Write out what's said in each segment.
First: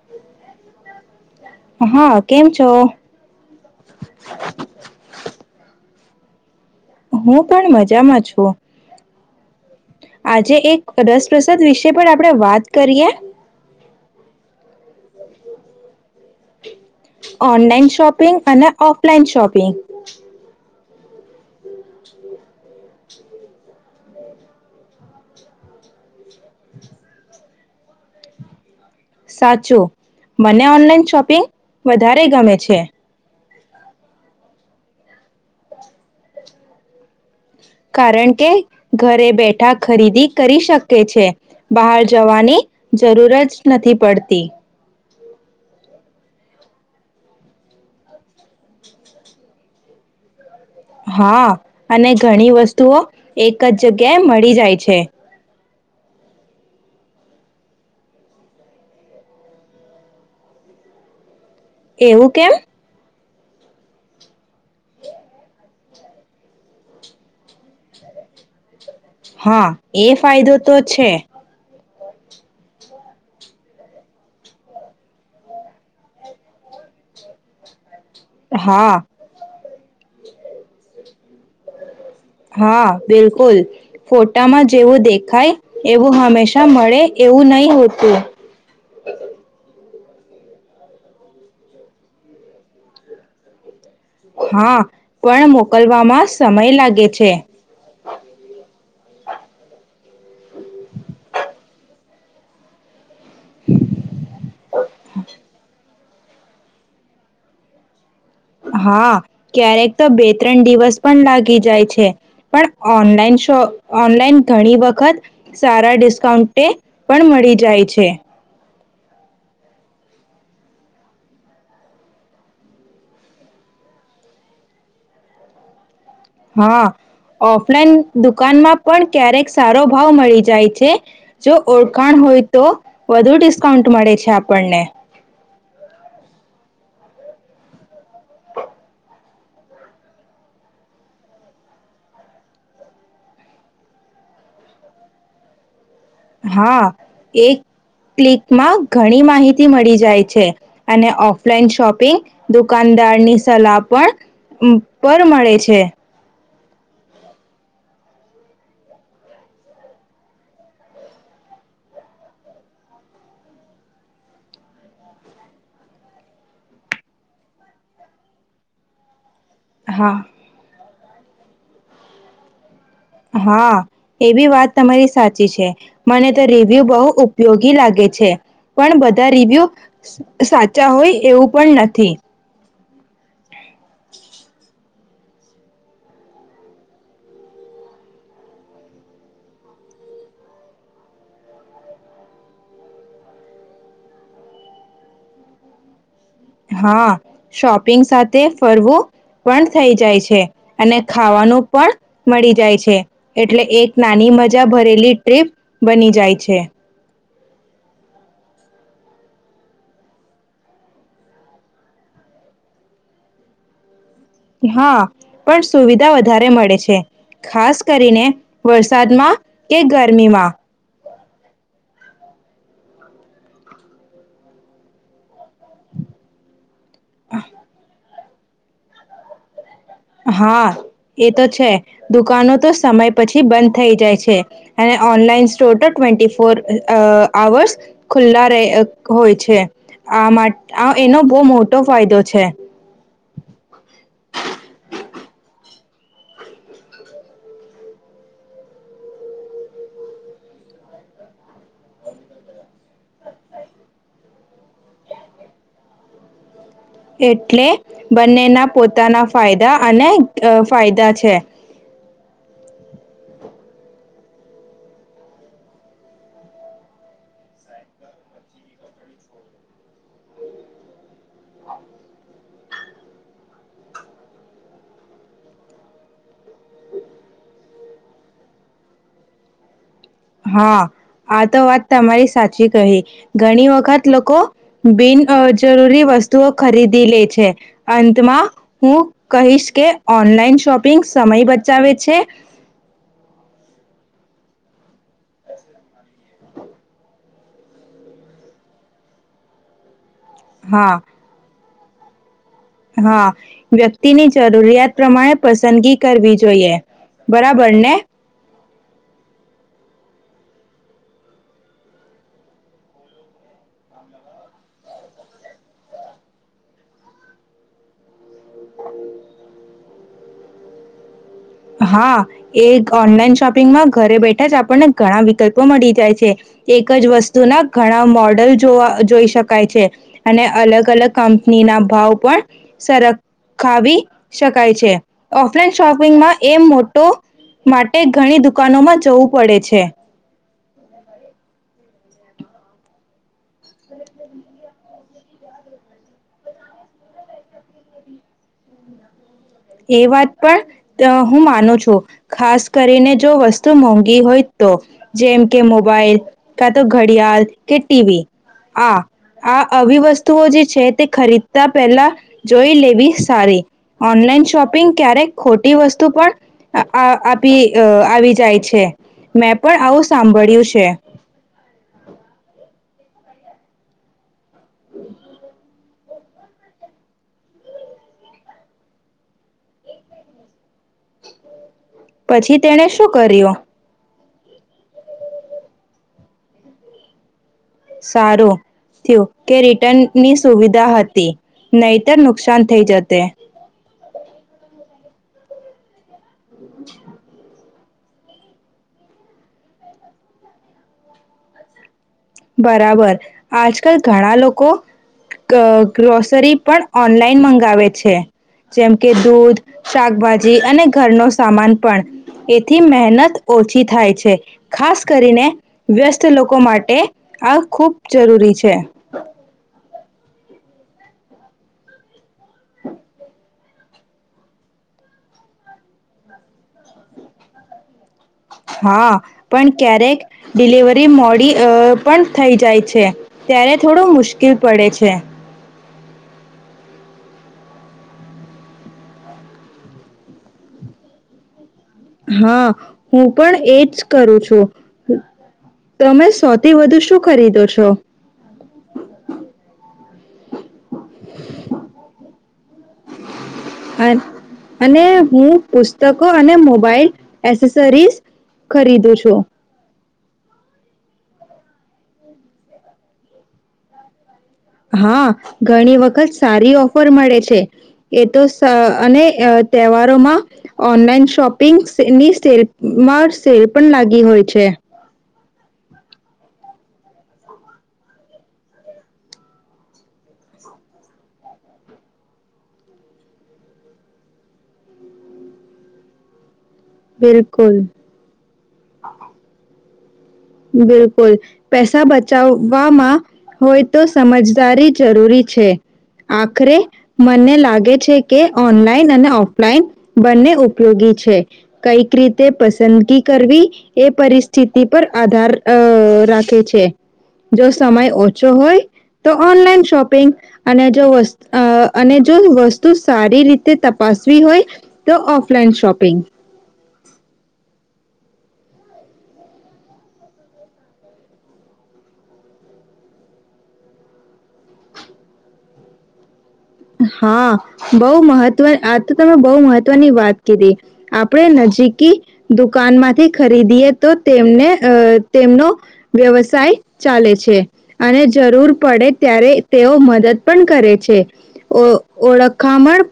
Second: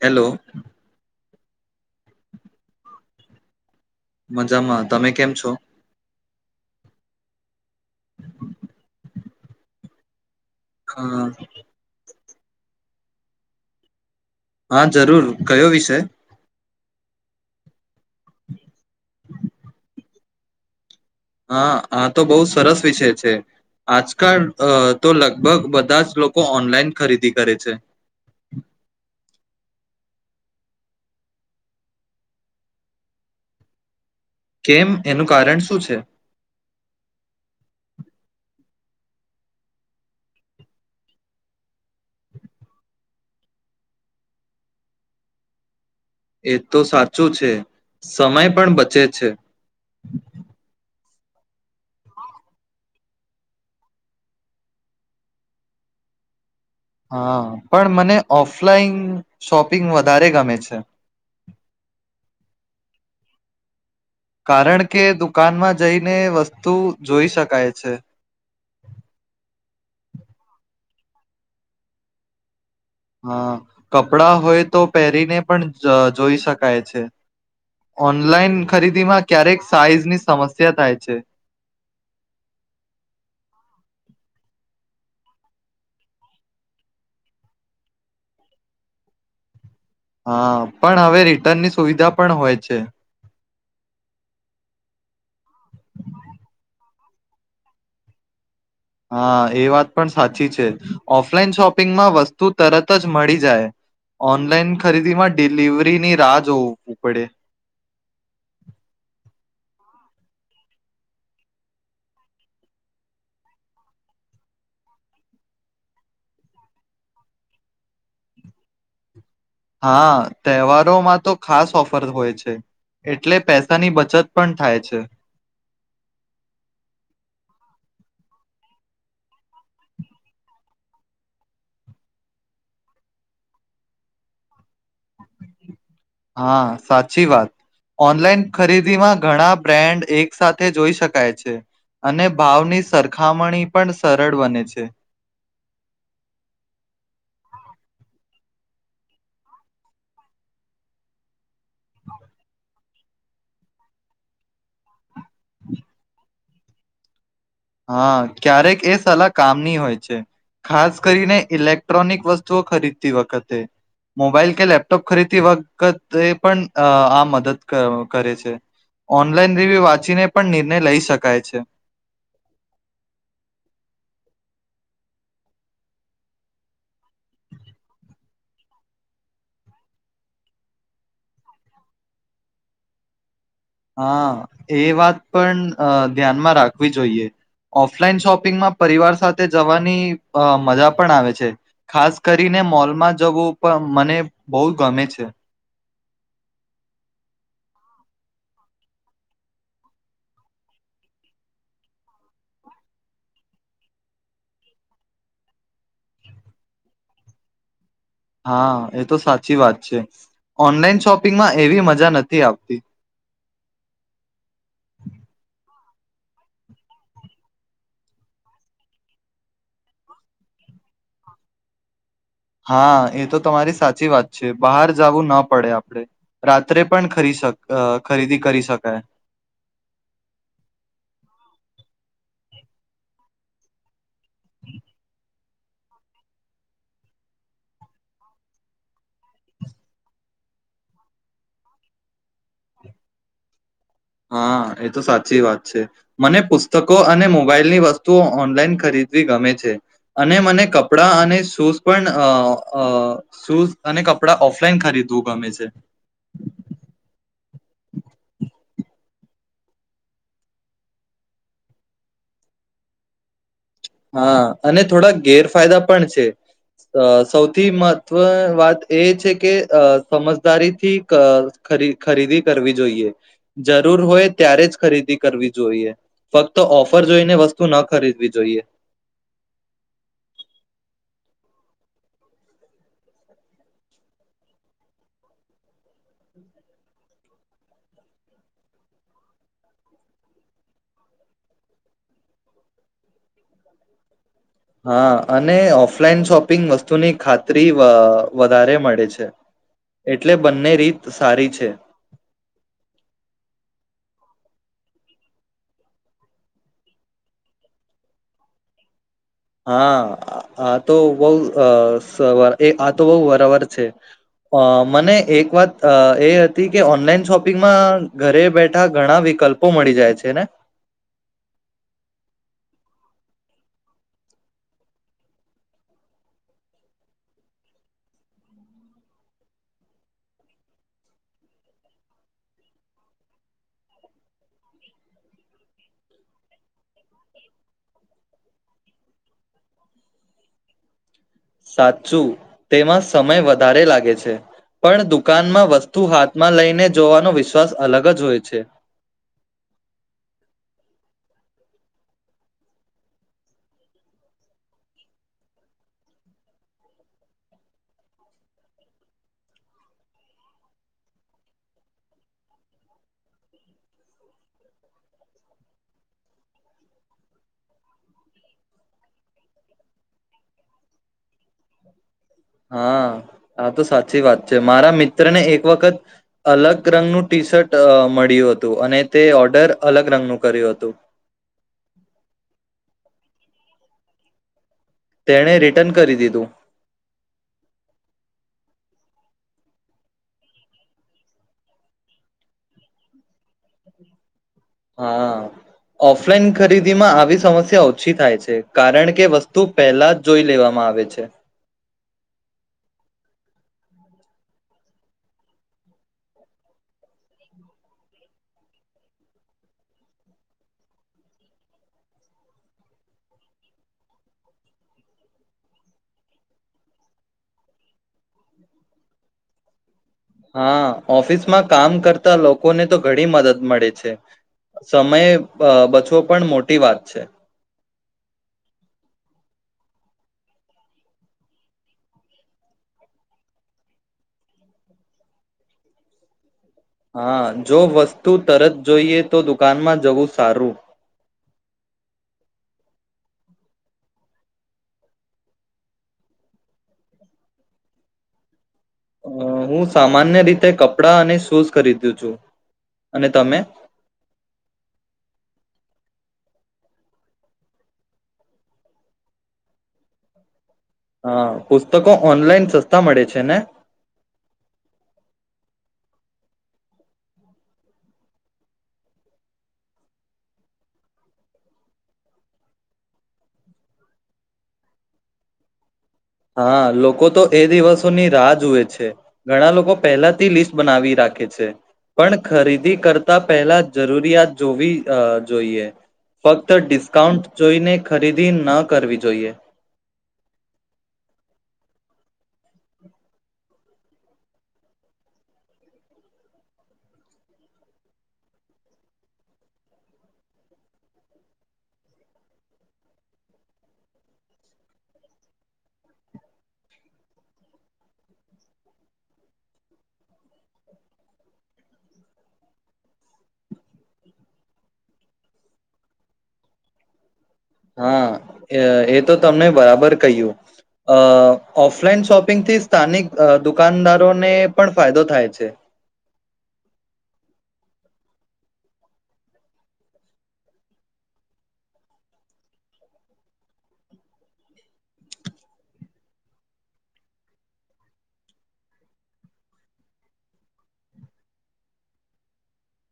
Hello. હા, કેમ છો? મજામાં તમે કેમ છો? હું પણ મજામાં છું. આજે એક અ રસપ્રસાદ વિષ પણ આપ આપડે વાત કરીયએ. હા, જરૂર કયો વિષય? ઓનલાઈન શોપ પિંગ અને ઓફલાઈન શોપિંગ. હા, આ તો બહુ સરસ વિષય છે. આજકાલ અહ તો લગભગ બધા જ લોકો ઓનલાઈન ખરીદી કરે છે. સાચું મને ઓનલાઈન શોપિંગ વધારે ગમે છે. કેમ એનું કારણ શું છે. કારણ કે ઘરે બેઠા ખરીદી કરી શકે છે બહાર જવાની જરૂર જ નથી પડતી. એ તો સાચું છે સમય પણ બચે છે. હા અને ઘણી વસ્તુઓ એક જ જગ્યાએ મળી જાય છે. હા પણ મને ઓફલાઈન શોપિંગ વધારે ગમે છે. એવું કેમ કારણ કે દુકાનમાં જઈને વસ્તુ જોઈ શકાય છે. હા એ ફાયદો તો છે. હા કપડા હોય તો પહેરીને પણ જોઈ શકાય છે. ઓનલાઈન હા ખરીદી માં ક્યારેક સાઈઝ ની સમસ્યા થાય છે. હા બિલકુલ ફોટામાં જેવું દેખાય એવું હંમેશા મળે એવું નહી હોતું. હા પણ હવે રિટર્નની સુવિધા પણ હોય છે. હા પણ મોકલવામાં સમય લાગે છે. હા એ વાત પણ સાચી છે ઓફલાઈન શોપિંગમાં વસ્તુ તરત જ જ ઓ ખ રાહ જોવ પડે. હા ક્યારેક તો બે ત્રણ દિવસ પણ લાગી જાય છે પણ ઓનલાઈન શો ઓનલાઈન ઘણી વખત સારા ડિસ્કાઉન્ટ પણ મળી જાય છે. હા તહેવારોમાં તો ખાસ ઓફર હોય છે એટલે પૈસાની બચત પણ થાય છે. હા ઓફલાઈન દુકાનમાં પણ ક્યારેક સારો ભાવ મળી જાય છે જો ઓળખાણ હોય તો વધુ ડિસ્કાઉન્ટ મળે છે આપણને. હા સાચી વાત ઓનલાઈન ખરીદીમાં ઘણા બ્રેાન્ડ એક સાથે જોઈ શકાય છે અને ભાવની સરખામણી પણ સરળ બને છે. હા એ ક્લિકમાં ઘણી માહિતી મળી જાય છે અને ઓફ ન શોપિંગ દુ કાનદાર ની સલાહ પણ અમ્મ પર મળે છે. હા, ક્યારેક એ સલાહ કામની હોય છે. ખાસ કરીને ઇલેક્ટ્રોનિક વસ્તુઓ ખરીદતી વખતે. મબાઈલ કે લેપટોપ ખરીદતી વખતે પણ અહ આ મદદ ક-કરે છે. ઓન લાઇન રિવ્યુ હા વાચીને પણ નિર્ણય લઈશ શકાય છે. હા, એવી વાત તમારી સાચી છે. મને તો રિવ્યુ બહુ ઉપયોગી લાગે છે. પણ બધા રિવ્યુ સ-સાચા હોય એવું પણ નથી. હા એ વાત પણ અહ ધ્યાનમાં રાખવી જોઈએ ઓફલાઈન શોપિંગમાં પરિવાર સાથે જવાની અહ મજા પણ આવે છે, ખાસ કરીને મોલમાં જવું પ મને બહુ ગમે છે. હા, શોપિંગ સાથે ફરવું પણ થઈ જાય છે અને ખાવાનું પણ મળી જાય છે. એટલે એક નાની મજા ભરેલી ટ્રીપ બની જાય છે. હા, એ તો સાચી વાત છે. ઓનલાઈન શોપિંગમાં એવી મજા નથી આવતી. હા, પણ સુવિધા વધારે મળે છે. ખાસ કરીને વરસાદમાં કે ગરમીમાં. હા એ તો તમારી સાચી વાત છે. બહાર જાવું ના પડે આપડ. રા ત્રે પણ ખરી શક અહ ખરીદી કરી શકાય. હા, એ તો છે દુકાનો તો સમય પછી બંધ થઈ જાય છે અને ઓનલાઈનસ તોટો ટ્વેન્ટી ફોર અહ આવર્સ ખુલ્લા રહે અક હોય છે. આ માટ આ એનો બહુ મોટો ફાયદો છે. હા, એ તો સાચી વાત છે. મને પુસ્તકો અને મોબાઈલની વસ્તુઓ ઓનલાઈન ખરીદવી ગમે છે. અને મને કપડાં અને શૂઝ પણ અહ અહ શૂઝ અને કપડા ઓફલાઈન ખરીદવું ગમે છે. એટલે બંનેના પોતાના ફાયદા અને અહ ફાયદા છે. હા અને થોડા ગેરફાયદા પણ છે. અહ સૌથી મહત્વ વાત એ છે કે અહ સમજદારીથી કઅ ખ-ખરીદી કરવી જોઈએ. જરૂર હોય ત્યારે જ ખરીદી કરવી જોઈએ. ફક્ત ઓફર જોઈને વસ્તુ ન ખરીદવી જોઈએ. હા આ તો વાત તમારી સાચી કહી ઘણી વખત લોકો બિનજરૂરી વસ્તુઓ ખરીદી લે છે અંતમાં હું કહીશ કે ઓનલાઈન શોપિંગ સમય બચાવે છે. હા અને ઓફલાઈન શોપિંગ વસ્તુની ખાતરી વધારે મળે છે. એટલે બંને હા રીત સારી છે. હા વ્યક્તિની જરૂરિયાત પ્રમાણે પસંદગી કરવી જોઈએ બરાબર ને. હા આ તો બહુ આ તો બહ બરાબર છે મને એક વાત એ હતી કે ઓનલાઈન શોપિંગમાં ઘરે બેઠા ઘણા વિકલ્પો મળી જાય છે ને હા એ ઓનલાઈન શોપિંગમાં ઘરે બેઠા જ આપણને ઘણા વિકલ્પો મળી જાય છે એક જ વસ્તુના ઘણા મોડલ જોવા જોઈ શકાય છે અને અલગ અલગ કંપની ના ભાવ પણ સરખાવી શકાય છે ઓફલાઈન શોપિંગમાં એ મોટો માટે ઘણી દુકાનોમાં જવું પડે છે. સાચું તેમાં સમય વધ વધારે લાગે છે પણ દુકાનમાં વસ્તુ હાથમાં લઈને જોવાનો વિશ્વાસ અલગ જ હોય છે. એ વાત પણ હું માનું છું ખાસ કરીને જો વસ્તુ મોંઘી હોય તો જેમ કે મોબાઈલ કા તો ઘડિયાળ કે ટીવી આ આ આવી વસ્તુઓ જે છે તે ખરીદતા પહેલા જોઈ લેવી સારી ઓનલાઈન શોપિંગ ક્યારેક ખોટી વસ્તુ પણ આપી આવી જાય છે મેં પણ આવું સાંભળ્યું છે. હા આ તો સાચી વાત છે મારા મિત્ર ને એક વખત અલગ રંગનું ટી શર્ટ મળ્યું હતું અને તે ઓર્ડર અલગ રંગનું કર્યું હતું. પછી તેને શું કર્યો. તેણે રિટર્ન કરી દીધું. સારું થયું કે રિટર્નની સુવિધા હતી નહીતર નુકસાન થઈ જશે. હા. ઓફલાઈન ખરીદીમાં આવી સમસ્યા ઓછી થાય છે કારણ કે વસ્તુ પહેલા જ જોઈ લેવામાં આવે છે. બરાબર આજકાલ ઘણા લોકો ગ્રોસરી પણ ઓનલાઈન મંગાવે છે જેમ કે દૂધ શાકભાજી અને ઘરનો સામાન પણ એથી મહેનત ઓછી થાય છે ખાસ કરીને વ્યસ્ત લોકો માટે આ ખૂબ જરૂરી છે. હા ઓફિસમાં કામ કરતા લોકોને તો ઘણી મદદ મળે છે સમય બચવો પણ મોટી વાત છે. હા પણ ક્યારેક ડિલિવરી મોડી પણ થઈ જાય છે ત્યારે થોડું મુશ્કેલ પડે છે. હા જો વસ્તુ તરત જોઈએ તો દુકાનમાં જવું સારું. હા હું પણ એજ કરું છું તમે સૌથી વધુ શું ખરીદો છો. અ હું સામાન્ય રીતે કપડાં અને શૂઝ ખરીદુ છું. અને તમે અને હું પુસ્તક અને મોબાઈલ એસેસરીસ ખરીદું છું. હા પુસ્તકો ઓનલાઈન સસ્તા મળે છે ને. હા ઘણી વખત સારી ઓફર મળે છે એ તો અને તહેવારોમાં ઓનલાઈન શોપિંગની સેલમાં સેલ પણ લાગી હોય છે. હા લોકો તો એ દિવસોની રાહ જોુએ છે ઘણા લોકો પહેલાથી લિસ્ટ બનાવી રાખે છે પણ ખરીદી કરતા પહેલા જરૂરિયાત જોવી જોઈએ ફક્ત. ડિસ્કાઉન્ટ બિલકુલ. જોઈને ખરીદી ન કરવી જોઈએ. બિલકુલ પૈસા બચાવવામાં હોય તો સમજદારી જરૂરી છે આખરે મને લાગે છે કે ઓનલાઈન અને ઓફલાઈન બંને ઉપયોગી છે કઈક રીતે પસંદગી કરવી એ પરિસ્થિતિ પર આધાર રાખે છે જો સમય ઓછો હોય તો ઓનલાઈન શોપિંગ અને જો અને જો વસ્તુ સારી રીતે તપાસવી હોય તો ઓફલાઈન શોપિંગ હા એ તો તમને બરાબર કહ્યું ઓફલાઈન શોપિંગ થી સ્થાનિક દુકાનદારોને પણ ફાયદો થાય છે. હા બહ મહત્વ આ તો તમે બહુ મહત્વની વાત કીધી આપણે નજીકી દુકાનમાંથી ખરીદીએ તો તેમને તેમનો વ્યવસાય ચાલે છે અને જરૂર પડે ત્યારે તેઓ મદદ પણ કરે છે. ઓળખામણ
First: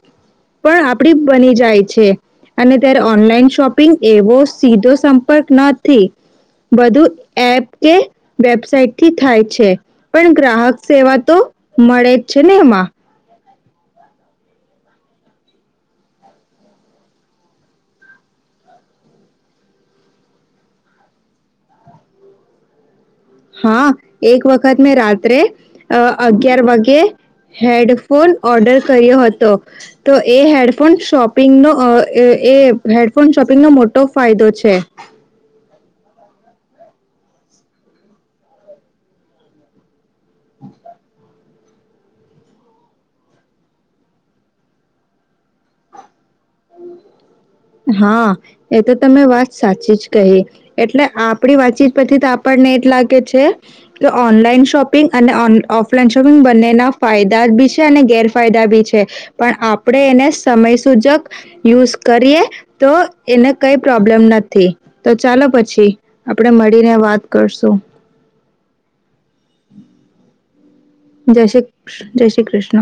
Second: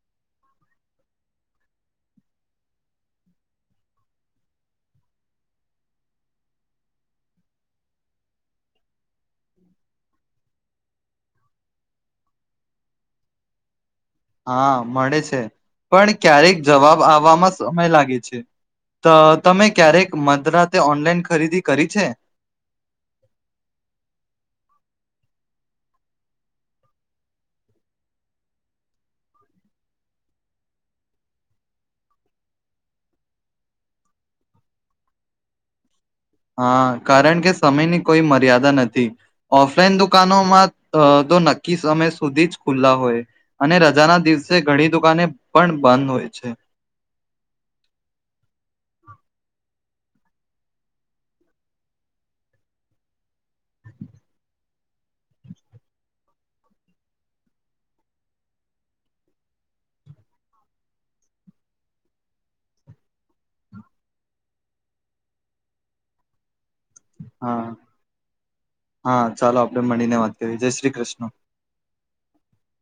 પણ આપડી બની જાય છે અને ત્યારે ઓનલાઈન શોપિંગ એવો સીધો સંપર્ક નથી બધું એપ કે વેબસાઇટથી થાય છે પણ ગ્રાહક સેવા તો મળે જ છે ને એમાં હા મળે છે પણ ક્યારેક જવાબ આવવામાં સમય લાગે છે તો તમે ક્યારેક મદરાતે ઓનલાઈન ખરીદી કરી છે. હા એક વખત મેં રાત રાે અગયાર વાગે હેડફોન ઓર્ડર કર્યો હતો તો એ હેડફોન શોપિંગનો એ હેડફોન શોપિંગનો મોટો ફાયદો છે. હા કારણ કે સમયની કોઈ મર્યાદા નથી ઓફલાઈન દ દુકનોત દો નાખ કી સમય સુધીજ ખુલ્લા હોય અને રજા ના દિવસે ઘણી દુકાને પણ બંધ હોય છે. હા, એ તો તમે વાત સાચી જ કહી. એટલે આપણી વાતચીત પરથી તો આપણને એ જ લાગે છે, કે ઓનલાઈન શોપિંગ અને ઓન ઓફલાઈન શોપિંગ બંનેના ફાયદા બી છે અને ગેરફાયદા બી છે. પણ આપણે એને સમયસૂજક યુઝ કરીએ તો એને કઈ પ્રોબ્લેમ નથી. તો ચાલો પછી આપણે મળ હા, હા, ચાલો આપણે મળીને વાત એ જેસ જય શ્રી કૃષ. જય શ્રી કૃષ્ણ.